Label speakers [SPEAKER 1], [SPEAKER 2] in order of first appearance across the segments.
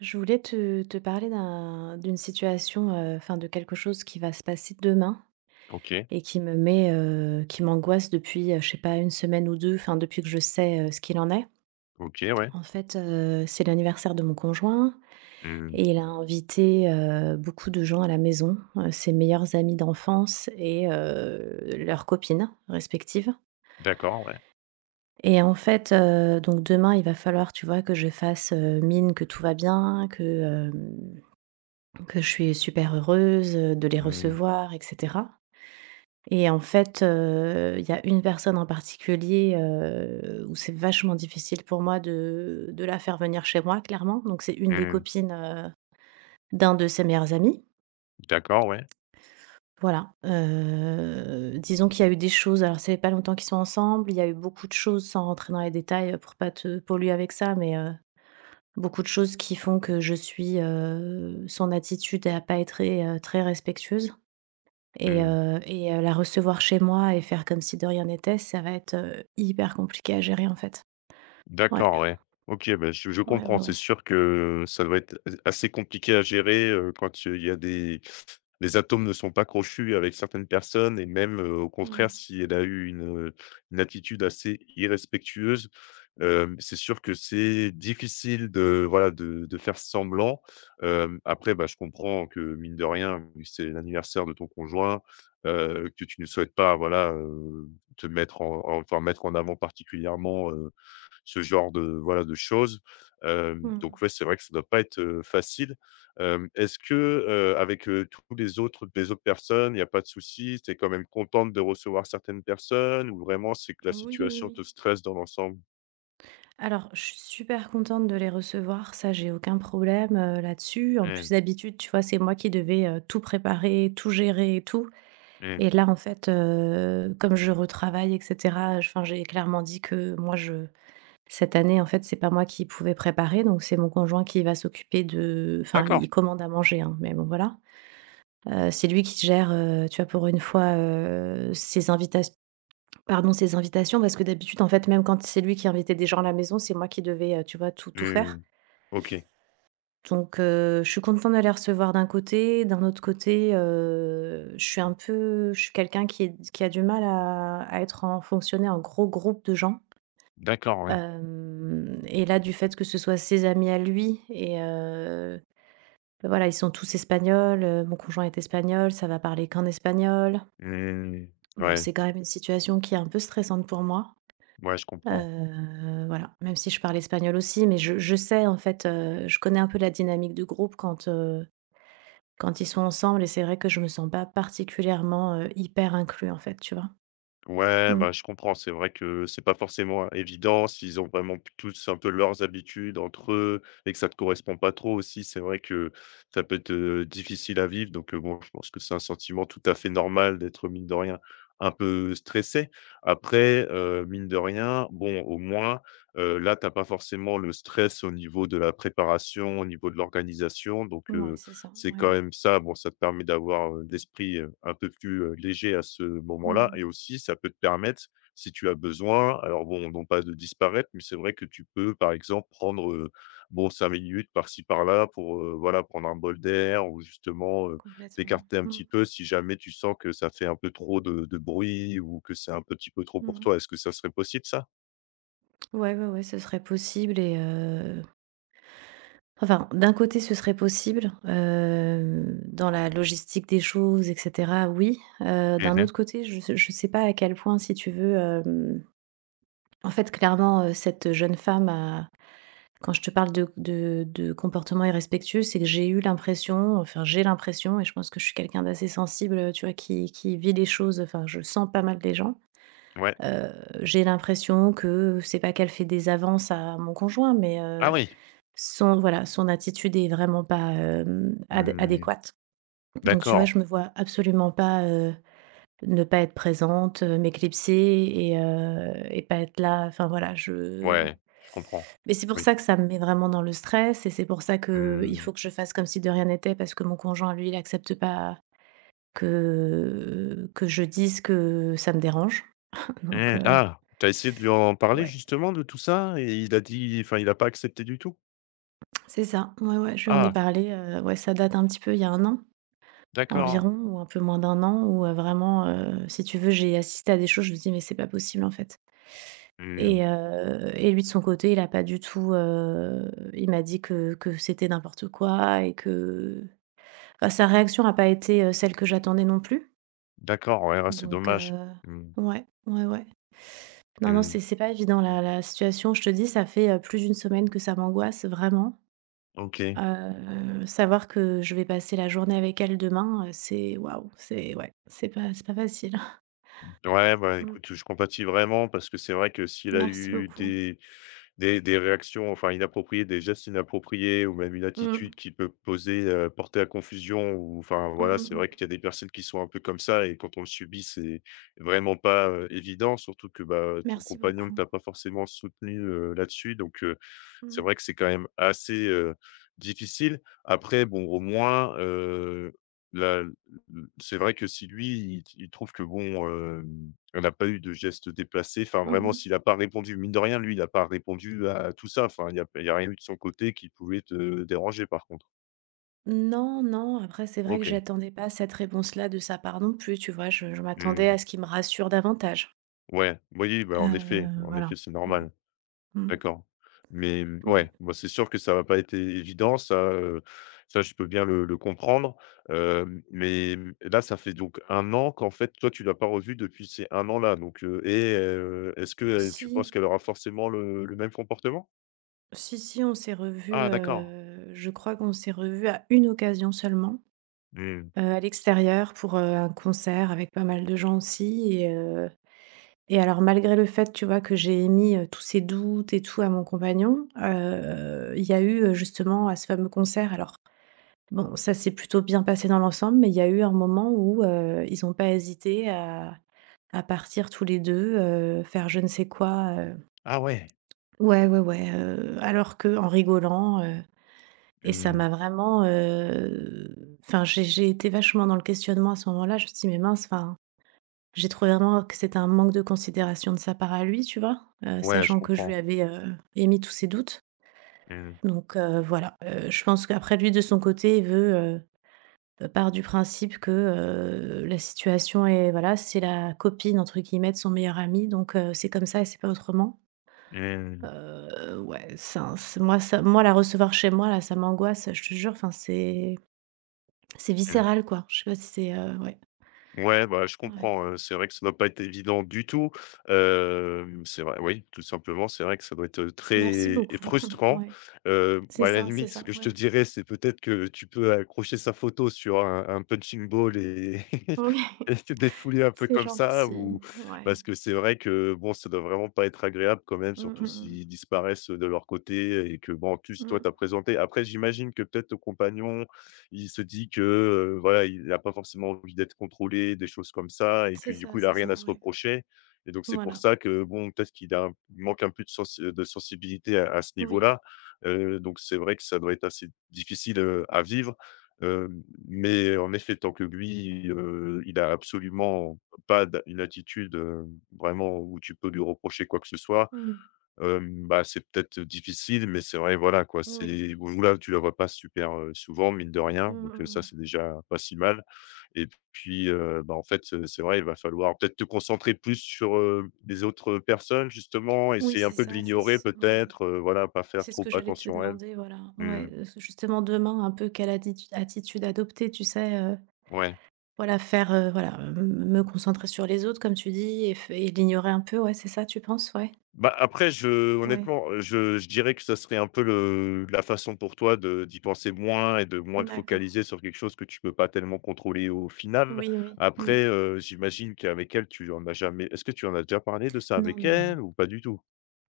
[SPEAKER 1] Je voulais te parler d'une situation, enfin, de quelque chose qui va se passer demain
[SPEAKER 2] OK,
[SPEAKER 1] et qui m'angoisse depuis, je sais pas, une semaine ou 2, enfin, depuis que je sais, ce qu'il en est.
[SPEAKER 2] OK, ouais.
[SPEAKER 1] En fait, c'est l'anniversaire de mon conjoint
[SPEAKER 2] Mmh,
[SPEAKER 1] et il a invité, beaucoup de gens à la maison, ses meilleurs amis d'enfance leurs copines respectives.
[SPEAKER 2] d'accord, ouais.
[SPEAKER 1] Et en fait, donc demain, il va falloir, tu vois, que je fasse, mine que tout va bien. Que je suis super heureuse, de les
[SPEAKER 2] Mmh,
[SPEAKER 1] recevoir, et cetera. Et en fait, il y a une personne en particulier, où c'est vachement difficile pour moi de la faire venir chez moi, clairement. Donc c'est une des
[SPEAKER 2] mmh,
[SPEAKER 1] copines, d'un de ses meilleurs amis.
[SPEAKER 2] d'accord, ouais.
[SPEAKER 1] Voilà, disons qu'il y a eu des choses. Alors ça fait pas longtemps qu'ils sont ensemble, il y a eu beaucoup de choses, sans rentrer dans les détails, pour pas te polluer avec ça, mais, beaucoup de choses qui font que son attitude à pas être très respectueuse. Et
[SPEAKER 2] Mmh,
[SPEAKER 1] heu et heu, la recevoir chez moi et faire comme si de rien n'était, ça va être, hyper compliqué à gérer, en fait. Ouais,
[SPEAKER 2] d'accord, ouais. OK, bah, je
[SPEAKER 1] ouais, ouais,
[SPEAKER 2] comprends. C'est
[SPEAKER 1] ouais.
[SPEAKER 2] sûr que ça doit être assez compliqué à gérer, quand il y a des les atomes ne sont pas crochus avec certaines personnes et même, au
[SPEAKER 1] Mmh.
[SPEAKER 2] contraire, si elle a eu une attitude assez irrespectueuse. C'est sûr que c'est difficile de, voilà, de faire semblant. Après, bah, je comprends que mine de rien, vu que c'est l'anniversaire de ton conjoint, que tu ne souhaites pas, voilà, te mettre en en enfin, mettre en avant particulièrement, ce genre de, voilà, de choses.
[SPEAKER 1] Mmh.
[SPEAKER 2] Donc ouais, c'est vrai que ça ne doit pas être, facile. Est-ce que, avec, tous les autres personnes, il y a pas de souci? Tu es quand même contente de recevoir certaines personnes ou vraiment c'est que la
[SPEAKER 1] Oui, oui,
[SPEAKER 2] situation
[SPEAKER 1] oui.
[SPEAKER 2] te stresse dans l'ensemble?
[SPEAKER 1] Alors, je suis super contente de les recevoir, ça, j'ai aucun problème, là-dessus. En plus, d'habitude, tu vois, c'est moi qui devais, tout préparer, tout gérer et tout.
[SPEAKER 2] Mmh.
[SPEAKER 1] Et là, en fait, comme je retravaille, et cetera, j enfin, j'ai clairement dit que moi, je… Cette année, en fait, c'est pas moi qui pouvais préparer, donc c'est mon conjoint qui va s'occuper de enfin,
[SPEAKER 2] D'accord.
[SPEAKER 1] il commande à manger, hein, mais bon, voilà. C'est lui qui gère, tu vois, pour une fois, ses invitations. Pardon, ses invitations parce que d'habitude, en fait, même quand c'est lui qui invitait des gens à la maison, c'est moi qui devais, tu vois, tout faire.
[SPEAKER 2] Mmh. OK.
[SPEAKER 1] Donc je suis contente de les recevoir d'un côté. D'un autre côté, je suis un peu, je suis quelqu'un qui a du mal à être, en fonctionner en gros groupe de gens.
[SPEAKER 2] D'accord, ouais.
[SPEAKER 1] Hem Et là, du fait que ce soit ses amis à lui bah, voilà, ils sont tous espagnols, mon conjoint est espagnol, ça va parler qu'en espagnol.
[SPEAKER 2] Mmh.
[SPEAKER 1] Bon,
[SPEAKER 2] Ouais,
[SPEAKER 1] c'est quand même une situation qui est un peu stressante pour moi,
[SPEAKER 2] ouais, je comprends.
[SPEAKER 1] voilà, même si je parle espagnol aussi, mais en fait, je connais un peu la dynamique de groupe quand ils sont ensemble, et c'est vrai que je me sens pas particulièrement, hyper inclus, en fait, tu vois?
[SPEAKER 2] Ouais,
[SPEAKER 1] Mmh.
[SPEAKER 2] bah, je comprends. C'est vrai que c'est pas forcément évident s'ils ont vraiment p tous un peu leurs habitudes entre eux et que ça te correspond pas trop aussi. C'est vrai que ça peut être, difficile à vivre donc bon, je pense que c'est un sentiment tout à fait normal d'être, mine de rien, un peu stressé. Après, mine de rien, bon, au moins, là, t'as pas forcément le stress au niveau de la préparation, au niveau de l'organisation donc
[SPEAKER 1] Ouais, c'est ça,
[SPEAKER 2] c'est
[SPEAKER 1] ouais.
[SPEAKER 2] quand même ça, bon, ça te permet d'avoir, l'esprit, un peu plus, léger à ce moment-là et
[SPEAKER 1] Mmh.
[SPEAKER 2] aussi ça peut te permettre, si tu as besoin, alors bon, non pas de disparaître, mais c'est vrai que tu peux, par exemple, prendre, bon 5 minutes par-ci par-là pour, voilà, prendre un bol d'air ou justement,
[SPEAKER 1] Complètement.
[SPEAKER 2] t'écarter un
[SPEAKER 1] Mmh.
[SPEAKER 2] petit peu si jamais tu sens que ça fait un peu trop de bruit ou que c'est un petit peu trop pour
[SPEAKER 1] Mmh.
[SPEAKER 2] toi. Est-ce que ça serait possible ça?
[SPEAKER 1] Ouais, ouais, ouais, ce serait possible enfin, d'un côté, ce serait possible, dans la logistique des choses, et cetera, oui. D'un
[SPEAKER 2] Mmh.
[SPEAKER 1] autre côté, je sais pas à quel point, si tu veux, en fait, clairement, cette jeune femme a quand je te parle de comportement irrespectueux, c'est que enfin, j'ai l'impression, et je pense que je suis quelqu'un d'assez sensible, tu vois, qui vit les choses, enfin, je sens pas mal les gens.
[SPEAKER 2] Ouais.
[SPEAKER 1] Heu, j'ai l'impression que, c'est pas qu'elle fait des avances à mon conjoint, mais
[SPEAKER 2] Ah oui!
[SPEAKER 1] Son attitude est vraiment pas, ad
[SPEAKER 2] Mmh,
[SPEAKER 1] adéquate. Donc tu vois,
[SPEAKER 2] d'accord.
[SPEAKER 1] je me vois absolument pas, ne pas être présente, m'éclipser et pas être là. Enfin voilà, je
[SPEAKER 2] Ouais, je comprends.
[SPEAKER 1] mais c'est pour ça
[SPEAKER 2] Oui.
[SPEAKER 1] que ça me met vraiment dans le stress, et c'est pour ça que il
[SPEAKER 2] Mmh.
[SPEAKER 1] faut que je fasse comme si de rien n'était, parce que mon conjoint, lui, il accepte pas que je dise que ça me dérange. Donc
[SPEAKER 2] Mmh, ah! T'as essayé de lui en parler
[SPEAKER 1] ouais,
[SPEAKER 2] justement de tout ça? Et il a dit enfin, il a pas accepté du tout?
[SPEAKER 1] c'est ça. Ouais, ouais, je lui en ai
[SPEAKER 2] Ah!
[SPEAKER 1] parlé, ouais, ça date un petit peu, il y a un an.
[SPEAKER 2] D'accord.
[SPEAKER 1] Environ, ou un peu moins d'un an, où, vraiment, si tu veux, j'ai assisté à des choses, je me dis: «Mais c'est pas possible, en fait».
[SPEAKER 2] Mmh,
[SPEAKER 1] Et lui, de son côté, il a pas du tout, il m'a dit que c'était n'importe quoi, et que enfin, sa réaction a pas été, celle que j'attendais non plus.
[SPEAKER 2] d'accord, ouais, ouais, c'est
[SPEAKER 1] Donc
[SPEAKER 2] dommage. Mmh,
[SPEAKER 1] ouais, ouais, ouais. Non, non,
[SPEAKER 2] mmh,
[SPEAKER 1] c'est pas évident, la situation, je te dis, ça fait, plus d'une semaine que ça m'angoisse vraiment.
[SPEAKER 2] OK.
[SPEAKER 1] Savoir que je vais passer la journée avec elle demain, c'est waouh, c'est ouais, c'est pas facile.
[SPEAKER 2] Ouais, bah,
[SPEAKER 1] Mmh.
[SPEAKER 2] écoute, je compatis vraiment parce que c'est vrai que s'il a
[SPEAKER 1] Merci
[SPEAKER 2] eu
[SPEAKER 1] beaucoup.
[SPEAKER 2] des réactions, enfin, inappropriées, des gestes inappropriés ou même une
[SPEAKER 1] Mmh.
[SPEAKER 2] attitude qui peut porter à confusion ou enfin,
[SPEAKER 1] Mmh,
[SPEAKER 2] voilà,
[SPEAKER 1] mmh,
[SPEAKER 2] c'est vrai
[SPEAKER 1] mmh.
[SPEAKER 2] qu'il y a des personnes qui sont un peu comme ça et quand on le subit, c'est vraiment pas, évident, surtout que, bah, ton
[SPEAKER 1] Merci
[SPEAKER 2] compagnon ne
[SPEAKER 1] beaucoup.
[SPEAKER 2] t'a pas forcément soutenu, là-dessus donc
[SPEAKER 1] Mmh.
[SPEAKER 2] c'est vrai que c'est quand même assez, difficile. Après bon, au moins, la l c'est vrai que si lui, il trouve que bon, elle a pas eu de geste déplacé. Enfin vraiment
[SPEAKER 1] Mmh.
[SPEAKER 2] s'il n'a pas répondu mine de rien, lui, il n'a pas répondu à tout ça, enfin il y a rien eu de son côté qui pouvait te déranger par contre?
[SPEAKER 1] Non, non, après c'est vrai que
[SPEAKER 2] OK.
[SPEAKER 1] j'attendais pas cette réponse-là de sa part non plus, tu vois? Je m'attendais à
[SPEAKER 2] Mmh.
[SPEAKER 1] ce qu'il me rassure davantage.
[SPEAKER 2] Ouais, oui, bah, en
[SPEAKER 1] Voilà.
[SPEAKER 2] effet, c'est
[SPEAKER 1] Bon.
[SPEAKER 2] normal.
[SPEAKER 1] Mmh.
[SPEAKER 2] D'accord. Mais mmh,
[SPEAKER 1] Ouais.
[SPEAKER 2] ouais, moi c'est sûr que ça va pas été évident, ça, ça je peux bien le comprendre, mais mmh, là, ça fait donc un an qu'en fait, toi, tu l'as pas revu depuis ces un an-là, donc et est-ce que, tu
[SPEAKER 1] Si,
[SPEAKER 2] penses qu'elle aura forcément le même comportement?
[SPEAKER 1] si, si, on s'est revus,
[SPEAKER 2] Ah d'accord.
[SPEAKER 1] je crois qu'on s'est revus à une occasion seulement.
[SPEAKER 2] Mmh.
[SPEAKER 1] À l'extérieur pour, un concert, avec pas mal de gens aussi, et alors, malgré le fait, tu vois, que j'ai émis, tous ces doutes et tout, à mon compagnon, il y a eu, justement à ce fameux concert, alors bon, ça s'est plutôt bien passé dans l'ensemble, mais il y a eu un moment où, ils n'ont pas hésité à partir tous les deux, faire je ne sais quoi,
[SPEAKER 2] Ah ouais.
[SPEAKER 1] ouais, ouais, ouais, alors que en rigolant, et ça
[SPEAKER 2] Mmh.
[SPEAKER 1] m'a vraiment, enfin j'ai été vachement dans le questionnement à ce moment-là. Je me suis dit: «Mais mince, enfin». J'ai trouvé vraiment que c'était un manque de considération de sa part à lui, tu vois?
[SPEAKER 2] Ouais, je
[SPEAKER 1] Sachant que je lui
[SPEAKER 2] comprends.
[SPEAKER 1] avais, émis tous ses doutes.
[SPEAKER 2] Mmh.
[SPEAKER 1] Donc voilà, je pense qu'après lui, de son côté, il part du principe que, la situation est voilà, c'est la «copine» entre guillemets de son meilleur ami, donc c'est comme ça et c'est pas autrement.
[SPEAKER 2] Mmh.
[SPEAKER 1] Ouais, ça c'est moi ça moi, la recevoir chez moi là, ça m'angoisse, je te jure, enfin c'est
[SPEAKER 2] Mmh.
[SPEAKER 1] viscéral, quoi. Je sais pas si c'est, ouais,
[SPEAKER 2] Ouais, bah, je
[SPEAKER 1] ouais.
[SPEAKER 2] comprends, c'est vrai que ça doit pas être évident du tout, c'est vrai, oui, tout simplement, c'est vrai que ça doit être,
[SPEAKER 1] Merci
[SPEAKER 2] très
[SPEAKER 1] beaucoup.
[SPEAKER 2] frustrant,
[SPEAKER 1] Ouais,
[SPEAKER 2] bon, à la
[SPEAKER 1] c'est
[SPEAKER 2] limite, ce
[SPEAKER 1] ça,
[SPEAKER 2] que je te
[SPEAKER 1] ouais.
[SPEAKER 2] dirais, c'est peut-être que tu peux accrocher sa photo sur un punching ball et
[SPEAKER 1] Oui.
[SPEAKER 2] et des foulées un peu
[SPEAKER 1] C'est
[SPEAKER 2] comme ça
[SPEAKER 1] gentil,
[SPEAKER 2] ou
[SPEAKER 1] ouais.
[SPEAKER 2] parce que c'est vrai que, bon, ça doit vraiment pas être agréable quand même,
[SPEAKER 1] Mmh,
[SPEAKER 2] surtout
[SPEAKER 1] mmh,
[SPEAKER 2] s'ils disparaissent, de leur côté et que, bon, en
[SPEAKER 1] mmh.
[SPEAKER 2] plus, toi,
[SPEAKER 1] Mmh.
[SPEAKER 2] t'as présenté après j'imagine que peut-être ton compagnon, il se dit que, voilà, il a pas forcément envie d'être contrôlé, des choses comme ça et que du coup, il a
[SPEAKER 1] C'est ça,
[SPEAKER 2] rien à se
[SPEAKER 1] ouais.
[SPEAKER 2] reprocher et donc c'est pour
[SPEAKER 1] Voilà,
[SPEAKER 2] ça que, bon, peut-être qu'il a il manque un peu de sensibilité à ce
[SPEAKER 1] oui.
[SPEAKER 2] niveau-là, donc c'est vrai que ça doit être assez difficile, à vivre. Heu, mais en effet, tant que lui, il a absolument pas d'a une attitude, vraiment où tu peux lui reprocher quoi que ce soit,
[SPEAKER 1] Mmh.
[SPEAKER 2] bah, c'est peut-être difficile, mais c'est vrai, voilà, quoi,
[SPEAKER 1] Oui.
[SPEAKER 2] c'est bon là, tu la vois pas super, souvent, mine de
[SPEAKER 1] Mmh,
[SPEAKER 2] rien,
[SPEAKER 1] mmh,
[SPEAKER 2] donc ça,
[SPEAKER 1] mmh.
[SPEAKER 2] c'est déjà pas si mal et puis, bah, en fait, c'est vrai, il va falloir peut-être te concentrer plus sur, les autres personnes, justement,
[SPEAKER 1] Oui,
[SPEAKER 2] essayer un
[SPEAKER 1] c'est
[SPEAKER 2] peu de
[SPEAKER 1] ça, c'est
[SPEAKER 2] l'ignorer
[SPEAKER 1] ce ouais,
[SPEAKER 2] peut-être, voilà, pas faire
[SPEAKER 1] c'est ce
[SPEAKER 2] trop
[SPEAKER 1] que j'allais te
[SPEAKER 2] attention à elle.
[SPEAKER 1] demander, voilà.
[SPEAKER 2] Mmh,
[SPEAKER 1] Ouais, justement demain, un peu quelle attitude adopter, tu sais?
[SPEAKER 2] ouais.
[SPEAKER 1] Voilà, faire, voilà, m me concentrer sur les autres, comme tu dis, et l'ignorer un peu, ouais, c'est ça, tu penses? Ouais.
[SPEAKER 2] Bah, après je
[SPEAKER 1] Ouais,
[SPEAKER 2] honnêtement, je dirais que ça serait un peu le la façon pour toi de d'y penser moins et de moins te
[SPEAKER 1] d'accord.
[SPEAKER 2] focaliser sur quelque chose que tu peux pas tellement contrôler au final.
[SPEAKER 1] Oui, oui, oui.
[SPEAKER 2] Après, j'imagine qu'avec elle, tu en as jamais est-ce que tu en as déjà parlé de ça
[SPEAKER 1] Non,
[SPEAKER 2] avec
[SPEAKER 1] non, non.
[SPEAKER 2] elle ou pas du tout?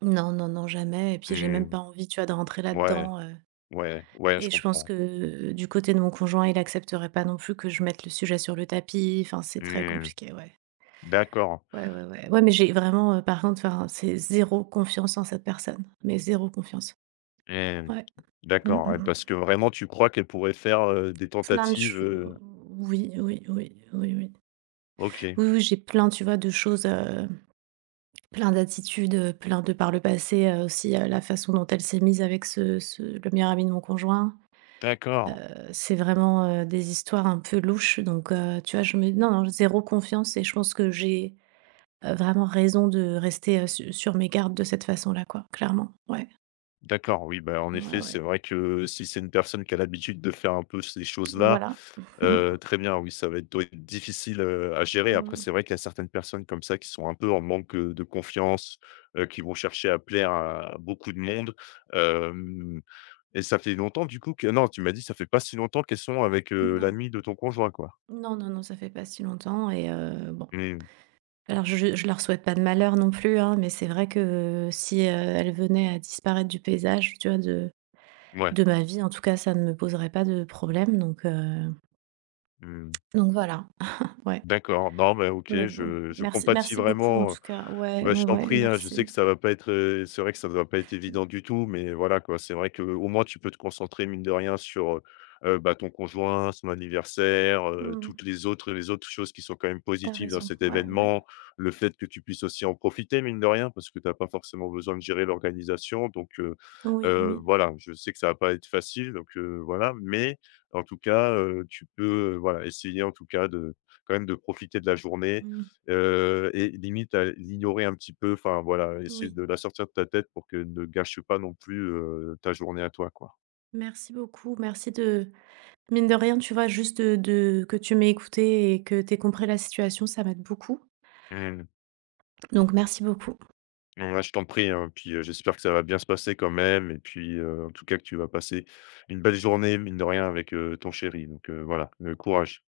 [SPEAKER 1] Non, non, non, jamais, et puis j'ai même
[SPEAKER 2] Mmh.
[SPEAKER 1] pas envie, tu vois, de rentrer
[SPEAKER 2] Ouais,
[SPEAKER 1] là-dedans,
[SPEAKER 2] ouais, ouais, je
[SPEAKER 1] et je pense
[SPEAKER 2] comprends.
[SPEAKER 1] que du côté de mon conjoint, il accepterait pas non plus que je mette le sujet sur le tapis. Enfin, c'est très
[SPEAKER 2] Mmh.
[SPEAKER 1] compliqué, ouais.
[SPEAKER 2] D'accord.
[SPEAKER 1] Ouais, ouais, ouais. Ouais, mais j'ai vraiment, par contre, enfin, c'est zéro confiance en cette personne, mais zéro confiance.
[SPEAKER 2] Mmh.
[SPEAKER 1] Ouais. Mmh, mmh,
[SPEAKER 2] D'accord, ouais,
[SPEAKER 1] mmh.
[SPEAKER 2] parce que vraiment tu crois qu'elle pourrait faire, des
[SPEAKER 1] Plein de
[SPEAKER 2] tentatives,
[SPEAKER 1] choses. Oui, oui, oui, oui, oui.
[SPEAKER 2] OK.
[SPEAKER 1] Oui, oui, j'ai plein, tu vois, de choses, plein d'attitudes, plein de, par le passé, aussi, la façon dont elle s'est mise avec ce ce le meilleur ami de mon conjoint. Heu,
[SPEAKER 2] D'accord.
[SPEAKER 1] c'est vraiment, des histoires un peu louches, donc tu vois, je me non, non, zéro confiance, et je pense que j'ai, vraiment raison de rester, su sur mes gardes de cette façon-là, quoi, clairement. Ouais,
[SPEAKER 2] D'accord, oui, bah, en
[SPEAKER 1] ouais,
[SPEAKER 2] effet,
[SPEAKER 1] ouais,
[SPEAKER 2] c'est vrai que si c'est une personne qui a l'habitude de faire un peu ces choses-là,
[SPEAKER 1] voilà.
[SPEAKER 2] très bien, oui, ça va être doit être difficile, à gérer. Après,
[SPEAKER 1] Mmh.
[SPEAKER 2] c'est vrai qu'il y a certaines personnes comme ça qui sont un peu en manque, de confiance, qui vont chercher à plaire à beaucoup de monde. Hem Et ça fait longtemps du coup que non, tu m'as dit ça fait pas si longtemps qu'elles sont avec,
[SPEAKER 1] Non.
[SPEAKER 2] l'ami de ton conjoint, quoi?
[SPEAKER 1] Non, non, non, ça fait pas si longtemps. Bon,
[SPEAKER 2] Mmh,
[SPEAKER 1] alors je leur souhaite pas de malheur non plus, hein, mais c'est vrai que, si, elle venait à disparaître du paysage, tu vois,
[SPEAKER 2] ouais.
[SPEAKER 1] de ma vie, en tout cas, ça ne me poserait pas de problème,
[SPEAKER 2] Mmh.
[SPEAKER 1] donc voilà, ouais.
[SPEAKER 2] D'accord, non, mais OK,
[SPEAKER 1] Mais bon,
[SPEAKER 2] je
[SPEAKER 1] merci
[SPEAKER 2] compatis
[SPEAKER 1] merci beaucoup en
[SPEAKER 2] vraiment,
[SPEAKER 1] tout cas. Ouais,
[SPEAKER 2] bah,
[SPEAKER 1] ouais,
[SPEAKER 2] je t'en
[SPEAKER 1] ouais,
[SPEAKER 2] prie, hein. Je
[SPEAKER 1] merci.
[SPEAKER 2] sais que ça va pas être, c'est vrai que ça va pas être évident du tout, mais voilà, quoi. C'est vrai que au moins tu peux te concentrer mine de rien sur, bah, ton conjoint, son anniversaire,
[SPEAKER 1] Mmh, mmh,
[SPEAKER 2] toutes les autres choses qui sont quand même positives dans
[SPEAKER 1] raison.
[SPEAKER 2] cet
[SPEAKER 1] Ouais, ouais.
[SPEAKER 2] événement. Le fait que tu puisses aussi en profiter mine de rien, parce que tu as pas forcément besoin de gérer l'organisation donc
[SPEAKER 1] Oui, oui.
[SPEAKER 2] voilà, je sais que ça va pas être facile donc voilà, mais en tout cas, tu peux, voilà, essayer en tout cas de quand même de profiter de la journée,
[SPEAKER 1] Mmh,
[SPEAKER 2] et limite à l'ignorer un petit peu. Enfin voilà, essayer
[SPEAKER 1] oui.
[SPEAKER 2] de la sortir de ta tête pour que ne gâche pas non plus, ta journée à toi, quoi.
[SPEAKER 1] Merci beaucoup. Merci de, mine de rien, tu vois, juste de que tu m'aies écoutée et que t'aies compris la situation, ça m'aide beaucoup.
[SPEAKER 2] Mmh.
[SPEAKER 1] Donc merci beaucoup.
[SPEAKER 2] Ouais, je t'en prie, hein, puis, j'espère que ça va bien se passer quand même et puis, en tout cas que tu vas passer une belle journée, mine de rien, avec, ton chéri donc, voilà, courage.